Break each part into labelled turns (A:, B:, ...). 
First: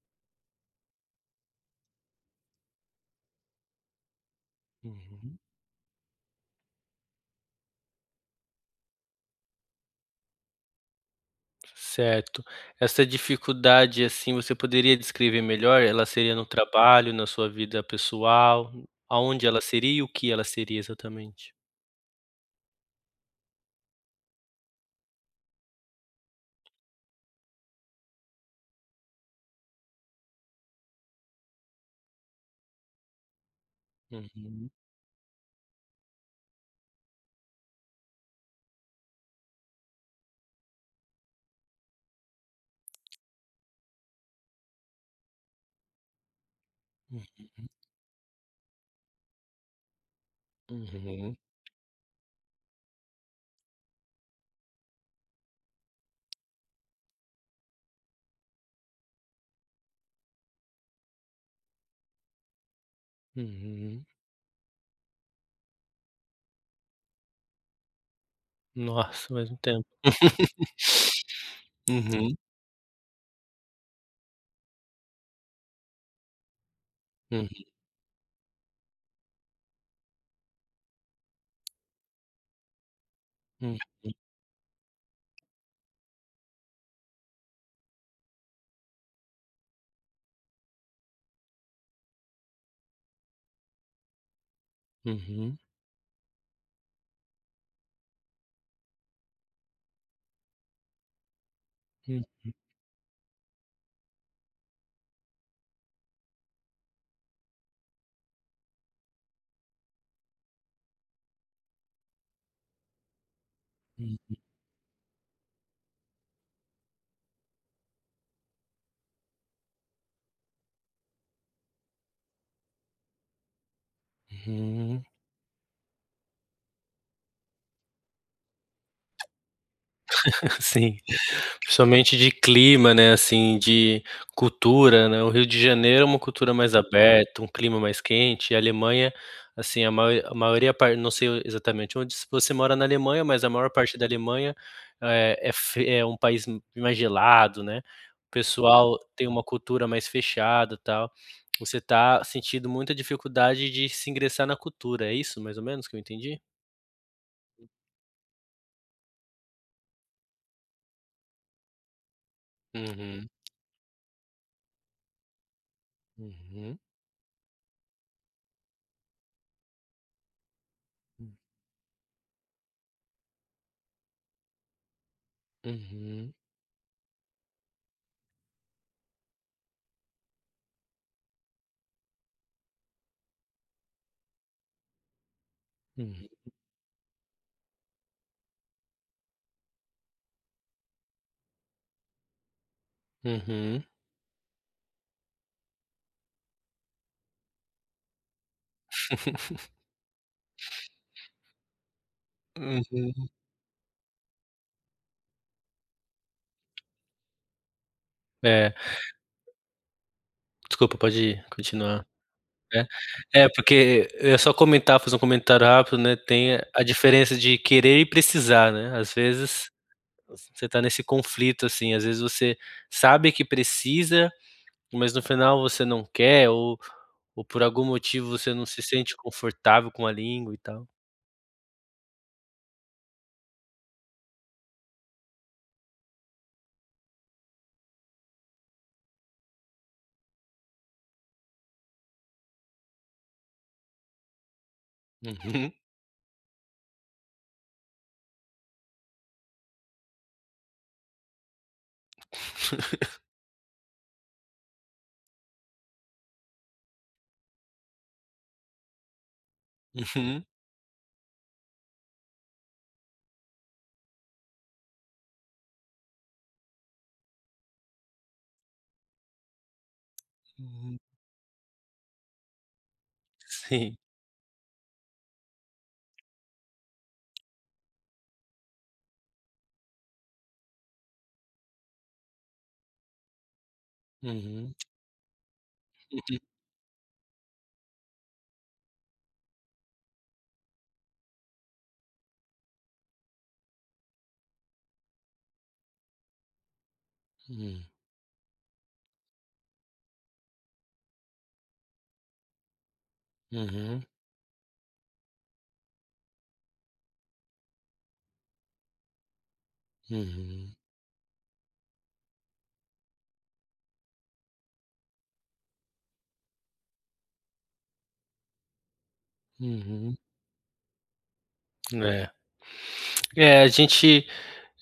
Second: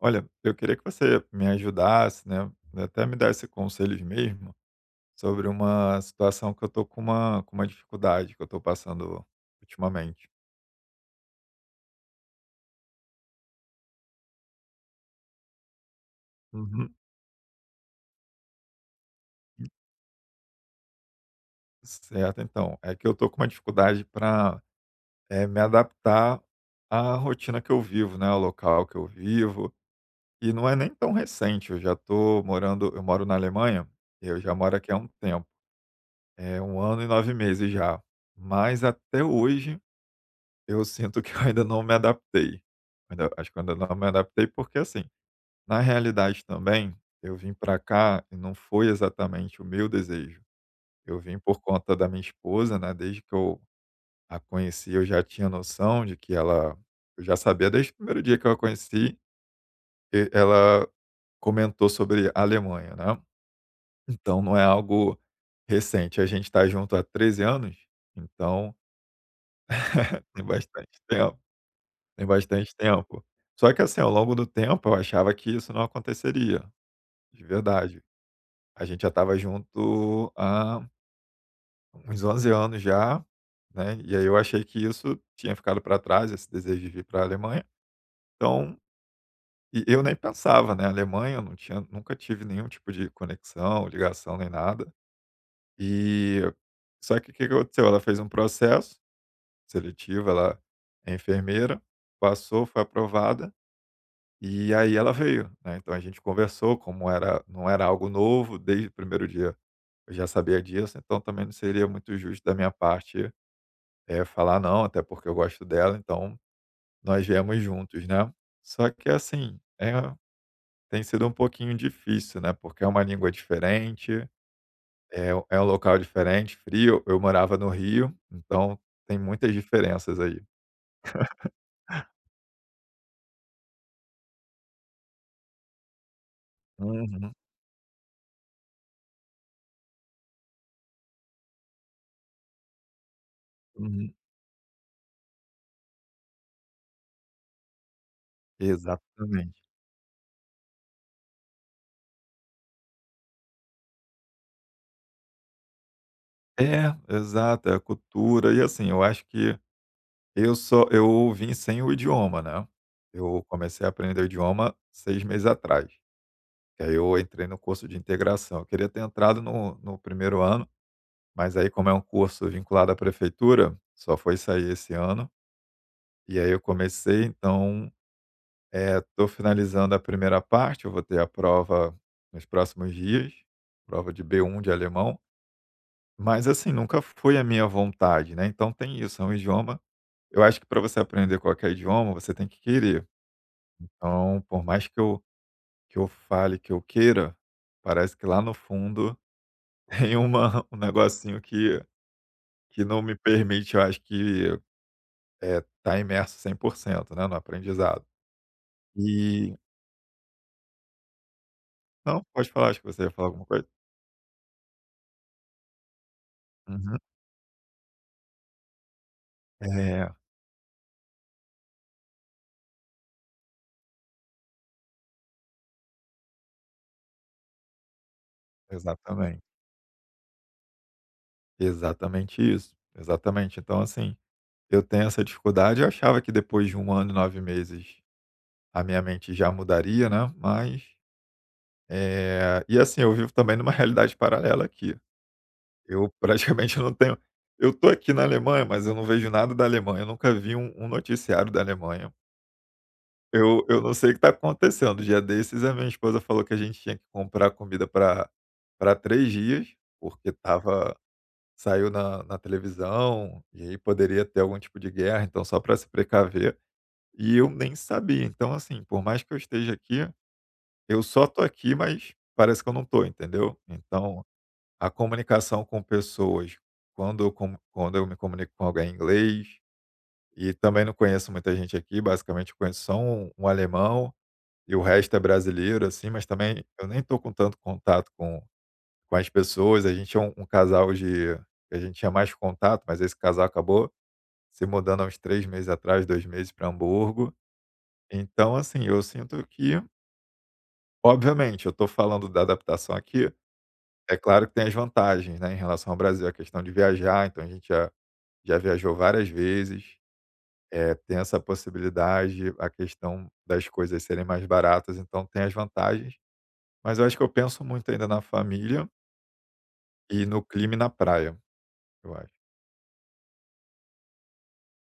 A: Olha, eu queria que você me ajudasse, né, até me desse conselhos mesmo,
B: Uhum.
A: sobre uma situação que eu tô com uma dificuldade que eu tô passando ultimamente.
B: Certo. Essa dificuldade, assim, você poderia descrever melhor? Ela seria no
A: Uhum.
B: trabalho, na sua vida pessoal? Aonde ela seria e o que ela seria exatamente?
A: Certo, então, é que eu tô com uma dificuldade para me adaptar à rotina que eu vivo, né, ao local que eu vivo, e não é nem tão recente, eu moro na Alemanha, eu já
B: Uhum,
A: moro aqui há um tempo, é 1 ano e 9 meses já, mas até hoje eu sinto que eu ainda não me adaptei. Ainda acho que eu ainda não me adaptei, porque assim, na realidade também, eu vim
B: uhum,
A: para cá e não foi exatamente o meu desejo. Eu
B: uhum,
A: vim por conta da minha esposa, né. Desde que eu a conheci, eu já tinha noção de que ela eu já sabia, desde o primeiro dia que eu a conheci, e ela comentou sobre a Alemanha, né.
B: uhum.
A: Então não é algo recente, a gente está junto há 13 anos, então
B: Nossa, mais um tempo.
A: tem bastante tempo. Tem
B: Uhum,
A: bastante tempo. Só que assim, ao longo do tempo, eu achava que isso não aconteceria, de
B: uhum,
A: verdade. A gente já estava junto há uns 11 anos já, né? E aí eu achei que isso tinha ficado para trás, esse desejo de vir para a Alemanha. Então, e eu nem pensava, né? Alemanha, eu não tinha, nunca tive nenhum tipo de conexão, ligação, nem nada.
B: uhum,
A: E só que o que que aconteceu? Ela fez um processo seletivo, ela é enfermeira,
B: uhum,
A: passou, foi aprovada. E aí ela veio, né, então a gente conversou, como era não era algo novo, desde o primeiro dia eu já sabia disso, então também não seria muito justo da minha parte,
B: uhum,
A: falar não, até porque eu gosto dela, então nós viemos juntos, né. Só que assim, tem sido um pouquinho difícil, né, porque é uma língua diferente,
B: uhum.
A: é um local diferente, frio, eu morava no Rio, então tem muitas diferenças aí.
B: Sim. Principalmente de clima, né, assim, de cultura, né, o Rio de Janeiro é uma cultura mais
A: Uhum,
B: aberta, um clima mais quente, e a Alemanha, assim, a maioria par não sei exatamente onde, se você mora na Alemanha, mas a maior parte da
A: uhum.
B: Alemanha, eh, é fre é um país mais gelado, né, o pessoal tem uma
A: Exatamente.
B: cultura mais fechada, tal. Você tá sentindo muita dificuldade de se ingressar na cultura, é isso mais ou menos que eu entendi?
A: É, exato, é a cultura e assim, eu acho que eu vim sem o idioma, né.
B: Uhum,
A: Eu comecei a aprender o idioma 6 meses atrás,
B: uhum,
A: que aí eu entrei no curso de integração. Eu queria ter entrado no primeiro ano, mas aí como é um curso vinculado à prefeitura, só foi sair esse ano,
B: uhum,
A: e aí eu comecei, então, estou finalizando a primeira parte, eu vou ter a prova nos próximos dias, prova de B1 de alemão,
B: uhum,
A: mas assim, nunca foi a minha vontade, né, então tem isso, é um idioma. Eu acho que para você aprender qualquer idioma, você tem que querer.
B: uhum,
A: Então, por mais que eu fale que eu queira, parece que lá no fundo tem uma um negocinho que não me
B: uhum.
A: permite, eu acho, que é tá imerso 100%, né, no aprendizado.
B: É,
A: E
B: desculpa, pode continuar.
A: não, pode falar, acho que você ia falar
B: É,
A: alguma
B: é
A: coisa.
B: porque eu ia só comentar, fazer um comentário rápido, né, tem a
A: Uhum.
B: diferença de querer e precisar, né, às vezes
A: É,
B: você tá nesse conflito, assim, às vezes você sabe que precisa, mas no final você não quer ou por algum motivo você não se sente
A: exatamente.
B: confortável com a língua e tal.
A: Exatamente isso, exatamente. Então, assim, eu tenho essa dificuldade, eu achava que depois de 1 ano e 9 meses a minha mente já mudaria, né, mas, e assim, eu vivo também numa realidade paralela aqui.
B: Uhum.
A: Eu praticamente não tenho eu tô aqui na Alemanha, mas eu não vejo nada da Alemanha, eu nunca vi um noticiário da Alemanha. Eu não sei o que tá acontecendo. Dia desses a minha esposa falou que a gente tinha que comprar comida para 3 dias, porque
B: Uhum,
A: tava saiu na televisão, e aí poderia ter algum tipo de guerra, então só para se precaver, e eu nem sabia. Então assim, por mais que eu esteja aqui,
B: uhum,
A: eu só tô aqui, mas parece que eu não tô, entendeu?
B: sim.
A: Então a comunicação com pessoas, quando eu me comunico com alguém em inglês, e também não conheço muita gente aqui, basicamente eu conheço só um alemão
B: Uhum,
A: e o resto é brasileiro, assim, mas
B: uhum,
A: também eu nem estou com tanto contato com as pessoas. A gente é um casal de, a gente tinha mais contato, mas esse casal acabou se mudando há uns 3 meses atrás, 2 meses, para Hamburgo. Então, assim, eu sinto que, obviamente, eu estou falando da adaptação aqui,
B: uhum,
A: é claro que tem as vantagens, né, em relação ao Brasil, a questão de viajar, então a gente já viajou várias vezes,
B: uhum,
A: tem essa possibilidade, a questão das coisas serem mais baratas, então tem as vantagens, mas eu acho que eu penso muito ainda na família
B: uhum,
A: e no clima e na praia,
B: uhum.
A: eu
B: É.
A: acho.
B: É, a gente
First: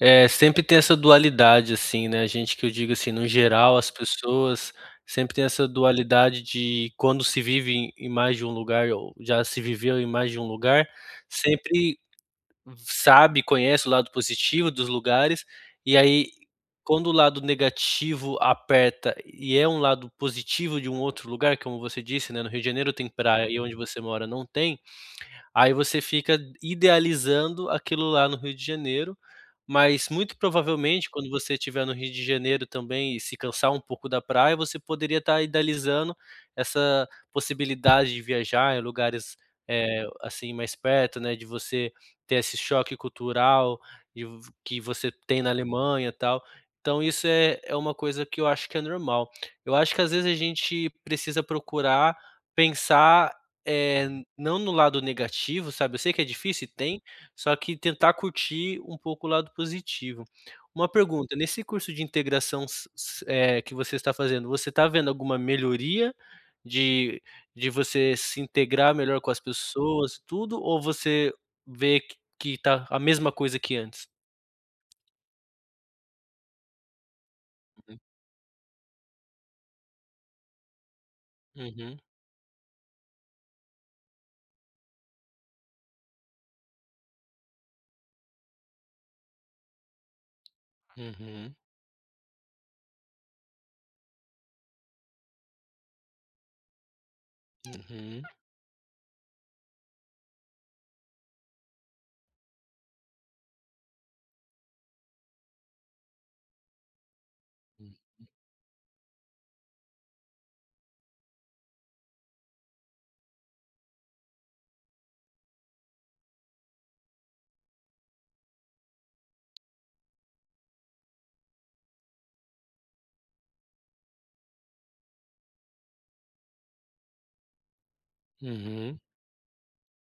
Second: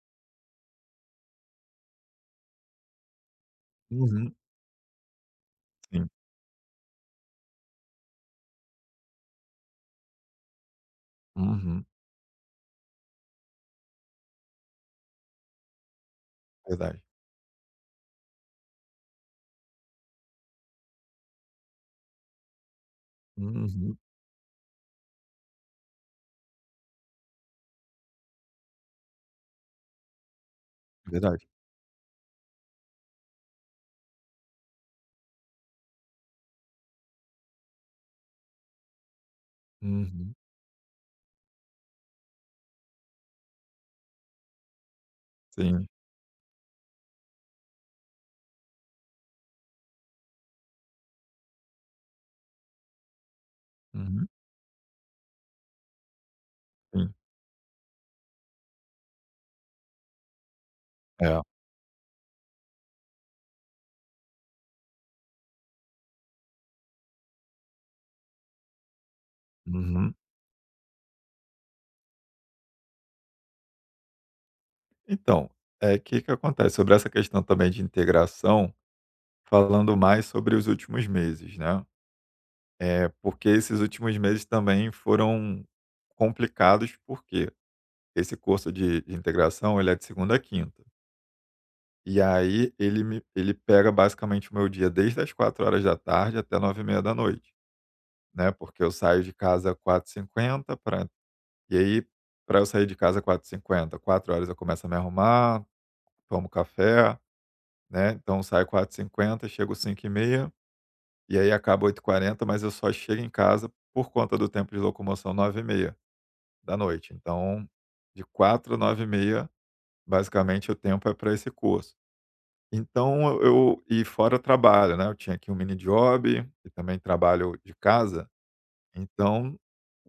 B: Sempre tem essa dualidade, assim, né, a gente, que eu digo assim, no geral as
A: Uhum,
B: pessoas sempre tem essa
A: sim.
B: dualidade de quando se vive em mais de um lugar ou já se viveu em mais de um lugar,
A: Uhum,
B: sempre sabe, conhece o lado positivo dos lugares, e aí
A: verdade.
B: quando o lado negativo aperta e é um lado positivo de um outro lugar, como você disse, né, no Rio de Janeiro tem praia e onde
A: Uhum,
B: você mora não tem. Aí você fica idealizando aquilo lá no Rio de Janeiro, mas muito provavelmente quando
A: verdade.
B: você estiver no Rio de Janeiro também e se cansar um pouco da praia, você poderia estar idealizando essa possibilidade de viajar em lugares,
A: Uhum.
B: assim, mais perto, né, de você ter esse choque cultural de v que você tem na
A: Sim,
B: Alemanha, e tal. Então isso é uma coisa que eu acho que é normal. Eu acho que às vezes a gente precisa procurar pensar, eh,
A: uhum,
B: não no lado negativo, sabe, eu sei que é difícil e tem,
A: sim.
B: só que tentar curtir um pouco o lado positivo. Uma pergunta:
A: É,
B: nesse curso de integração, que você está fazendo, você está vendo alguma melhoria de de você se integrar melhor com as
A: uhum.
B: pessoas, tudo, ou você vê que tá a mesma coisa que antes?
A: Então, que acontece, sobre essa questão também de integração, falando mais sobre os últimos meses, né.
B: Uhum,
A: É, porque esses últimos meses também foram complicados, porque esse curso de integração, ele é de segunda a quinta.
B: uhum,
A: E aí ele pega basicamente o meu dia desde as 4 horas da tarde até 9h30 da noite,
B: uhum,
A: né? Porque eu saio de casa quatro h 50 pra, e aí, para eu sair de casa quatro h 50, 4 horas eu começo a me arrumar, tomo café,
B: uhum,
A: né? Então eu saio 4h50, chego 5h30, e aí acaba oito h 40, mas eu só chego em casa, por conta do tempo de locomoção, 9h30. Da noite. Então, de 4 a 9h30, basicamente, o tempo é para esse curso. Então e fora o trabalho, né, eu tinha aqui um mini job e também trabalho de casa,
B: uhum,
A: então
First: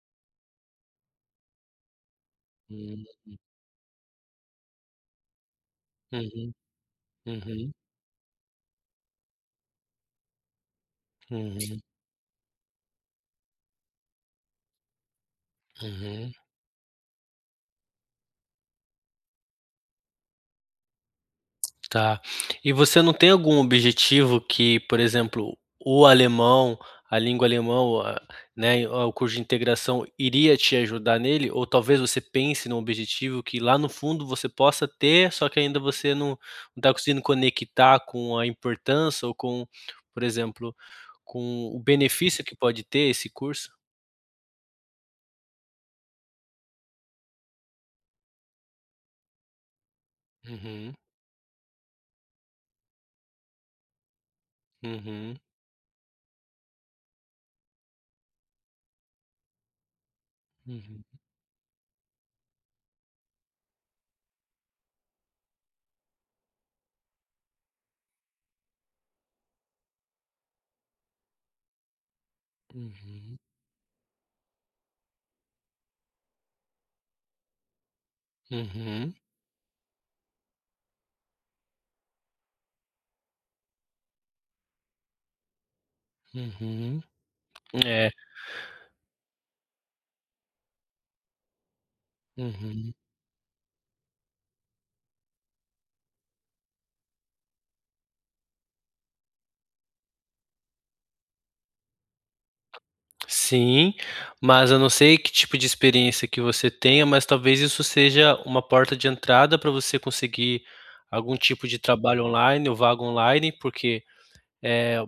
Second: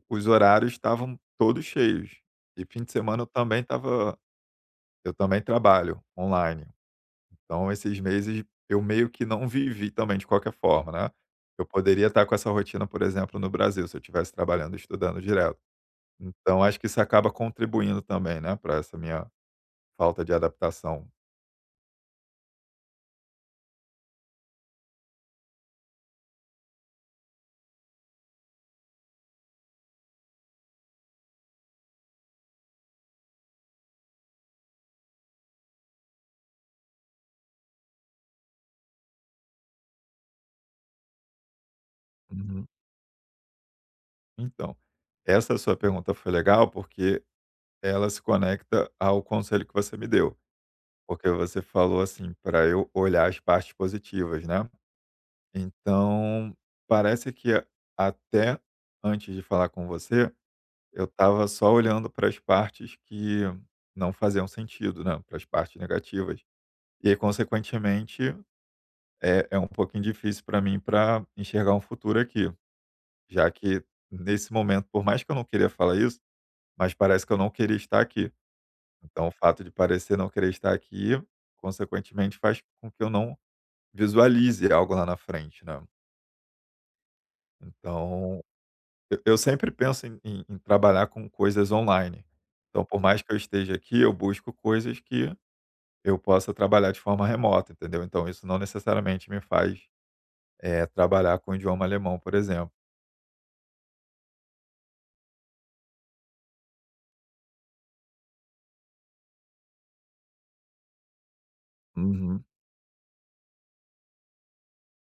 A: os horários estavam todos cheios. E fim de
B: uhum,
A: semana eu também estava eu também trabalho
B: uhum,
A: online.
B: uhum,
A: Então
B: uhum,
A: esses meses eu meio que não vivi também, de qualquer forma, né. Eu
B: uhum,
A: poderia estar com essa rotina, por exemplo, no Brasil, se eu estivesse trabalhando e estudando direto.
B: uhum.
A: Então acho que isso acaba contribuindo também, né, para essa minha falta de adaptação.
B: Tá. E você não tem algum objetivo que, por exemplo, o alemão, a língua alemão, a né, o curso de integração iria te ajudar nele? Ou talvez você pense num objetivo que lá no fundo você possa ter, só que ainda você não está conseguindo conectar com a importância ou com, por exemplo, com o benefício que
A: Uhum.
B: pode ter esse curso?
A: Então, essa sua pergunta foi legal, porque ela se conecta ao conselho que você me deu,
B: Uhum,
A: porque você falou assim, para eu olhar as partes positivas, né.
B: uhum,
A: Então, parece que até antes de falar com você,
B: uhum,
A: eu estava só olhando para as partes que não faziam sentido, né, para as partes negativas. E aí, consequentemente, é um pouquinho difícil para mim para enxergar um futuro aqui,
B: uhum,
A: já que, nesse momento, por mais que eu não queria falar isso, mas parece que eu não queria estar aqui.
B: uhum,
A: Então o fato de parecer não querer estar aqui, consequentemente, faz com que eu não visualize algo lá na frente, né.
B: uhum, é,
A: Então, eu sempre penso em trabalhar com coisas online. Então
B: uhum.
A: por mais que eu esteja aqui, eu busco coisas que eu possa trabalhar de forma remota, entendeu. Então isso não necessariamente me faz, trabalhar com o idioma alemão, por exemplo.
B: Sim, mas eu não sei que tipo de experiência que você tenha, mas talvez isso seja uma porta de entrada para você conseguir algum tipo de trabalho
A: Uhum.
B: online ou vaga online, porque, eh,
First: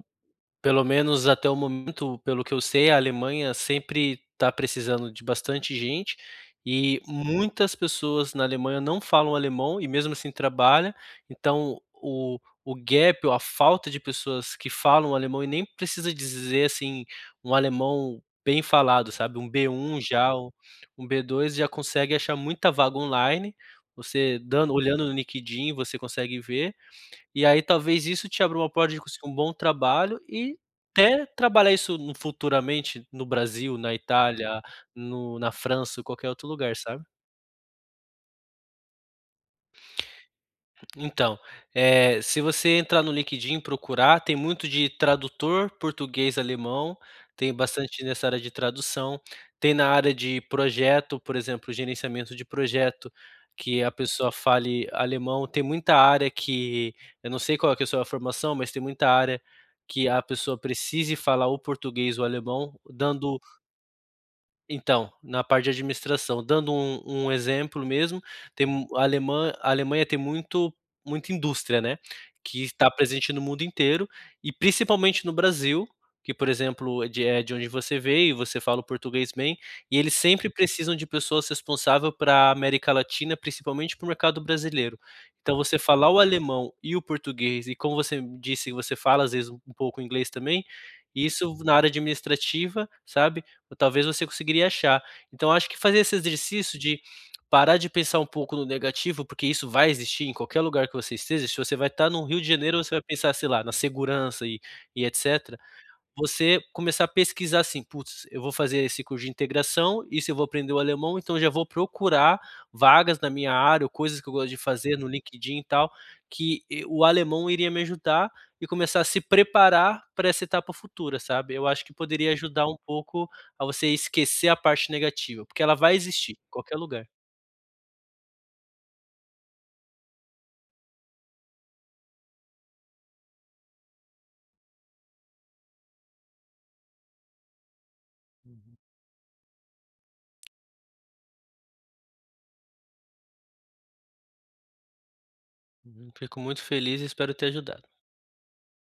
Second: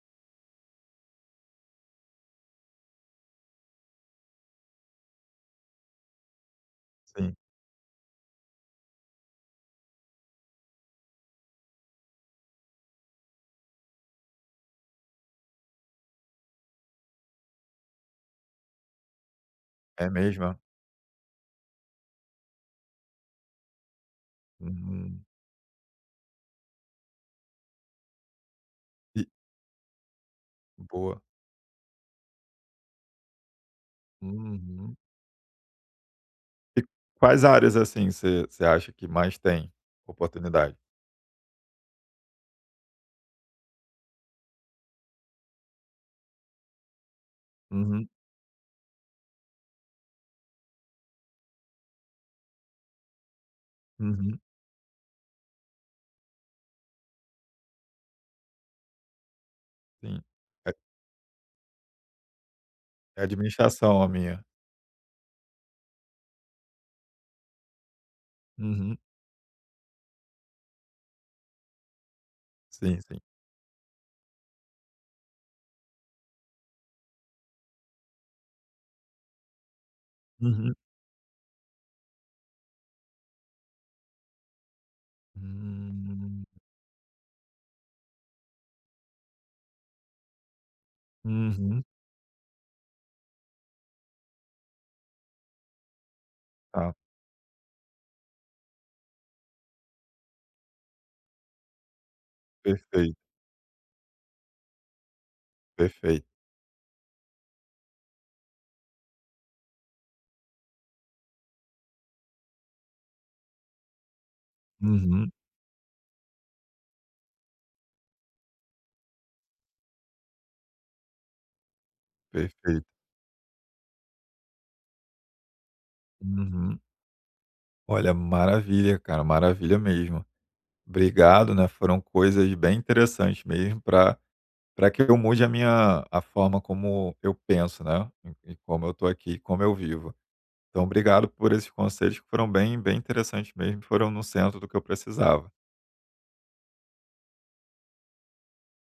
B: pelo menos até o momento, pelo que eu sei, a Alemanha sempre está precisando de bastante gente, e
A: Sim,
B: muitas pessoas na Alemanha não falam alemão e mesmo assim trabalha, então o gap ou a falta de pessoas que falam alemão e nem precisa dizer, assim, um alemão bem falado, sabe, um B1
A: é
B: já,
A: mesmo, é?
B: um B2 já consegue achar muita vaga online, você dando olhando no
A: Uhum.
B: LinkedIn, você consegue ver, e aí talvez isso te abra uma porta de
A: E
B: conseguir um bom trabalho e
A: boa.
B: até trabalhar isso no futuramente no Brasil, na Itália,
A: Uhum.
B: no na França, qualquer outro lugar,
A: E
B: sabe?
A: quais áreas, assim, você acha que mais tem oportunidade?
B: Então, eh, se você entrar no LinkedIn e procurar, tem muito de tradutor português-alemão, tem bastante
A: Uhum,
B: nessa área de tradução, tem na área de projeto, por exemplo, gerenciamento de projeto, que a pessoa
A: uhum,
B: fale alemão. Tem muita área que eu não sei qual é que é a sua formação, mas tem muita área que
A: sim.
B: a pessoa
A: É
B: precise falar o português ou alemão,
A: é
B: dando,
A: administração a minha.
B: então, na parte de administração, dando um exemplo mesmo, tem mu
A: Uhum,
B: a alemã a Alemanha tem muito muita indústria, né, que está
A: sim, sim.
B: presente no mundo inteiro e principalmente no Brasil, que, por exemplo, é de onde você veio, você fala o português bem, e eles sempre
A: Uhum.
B: precisam de pessoas responsáveis para a América Latina, principalmente para o mercado brasileiro. Então você falar o
A: Hum.
B: alemão e o português e, como você disse, você fala às vezes um pouco inglês também, isso na
A: Uhum.
B: área administrativa, sabe, ou talvez você conseguiria achar. Então acho que fazer esse exercício
A: Tá,
B: de parar de pensar um pouco no negativo, porque isso vai existir em qualquer lugar que você esteja, se você vai estar no Rio de Janeiro, você vai
A: perfeito,
B: pensar, sei lá, na segurança e etc.
A: perfeito.
B: Você começar a pesquisar assim: "Putz, eu vou fazer esse curso de integração, isso eu vou aprender o alemão, então já vou procurar vagas na minha área ou coisas que eu gosto de fazer no
A: Uhum,
B: LinkedIn e tal, que e o alemão iria me ajudar", e começar a se preparar para essa etapa futura, sabe. Eu acho que poderia ajudar um
A: perfeito.
B: pouco a você esquecer a parte negativa, porque ela vai existir, em qualquer
A: Uhum.
B: lugar.
A: Olha, maravilha, cara, maravilha mesmo. Obrigado, né, foram coisas bem interessantes mesmo para que eu mude a minha a forma como eu penso, né, e
B: Uhum,
A: como eu tô aqui, como eu vivo. Então obrigado por esses conselhos que foram bem bem interessantes mesmo, foram no centro do que eu precisava.
B: uhum. Fico muito feliz e espero ter ajudado.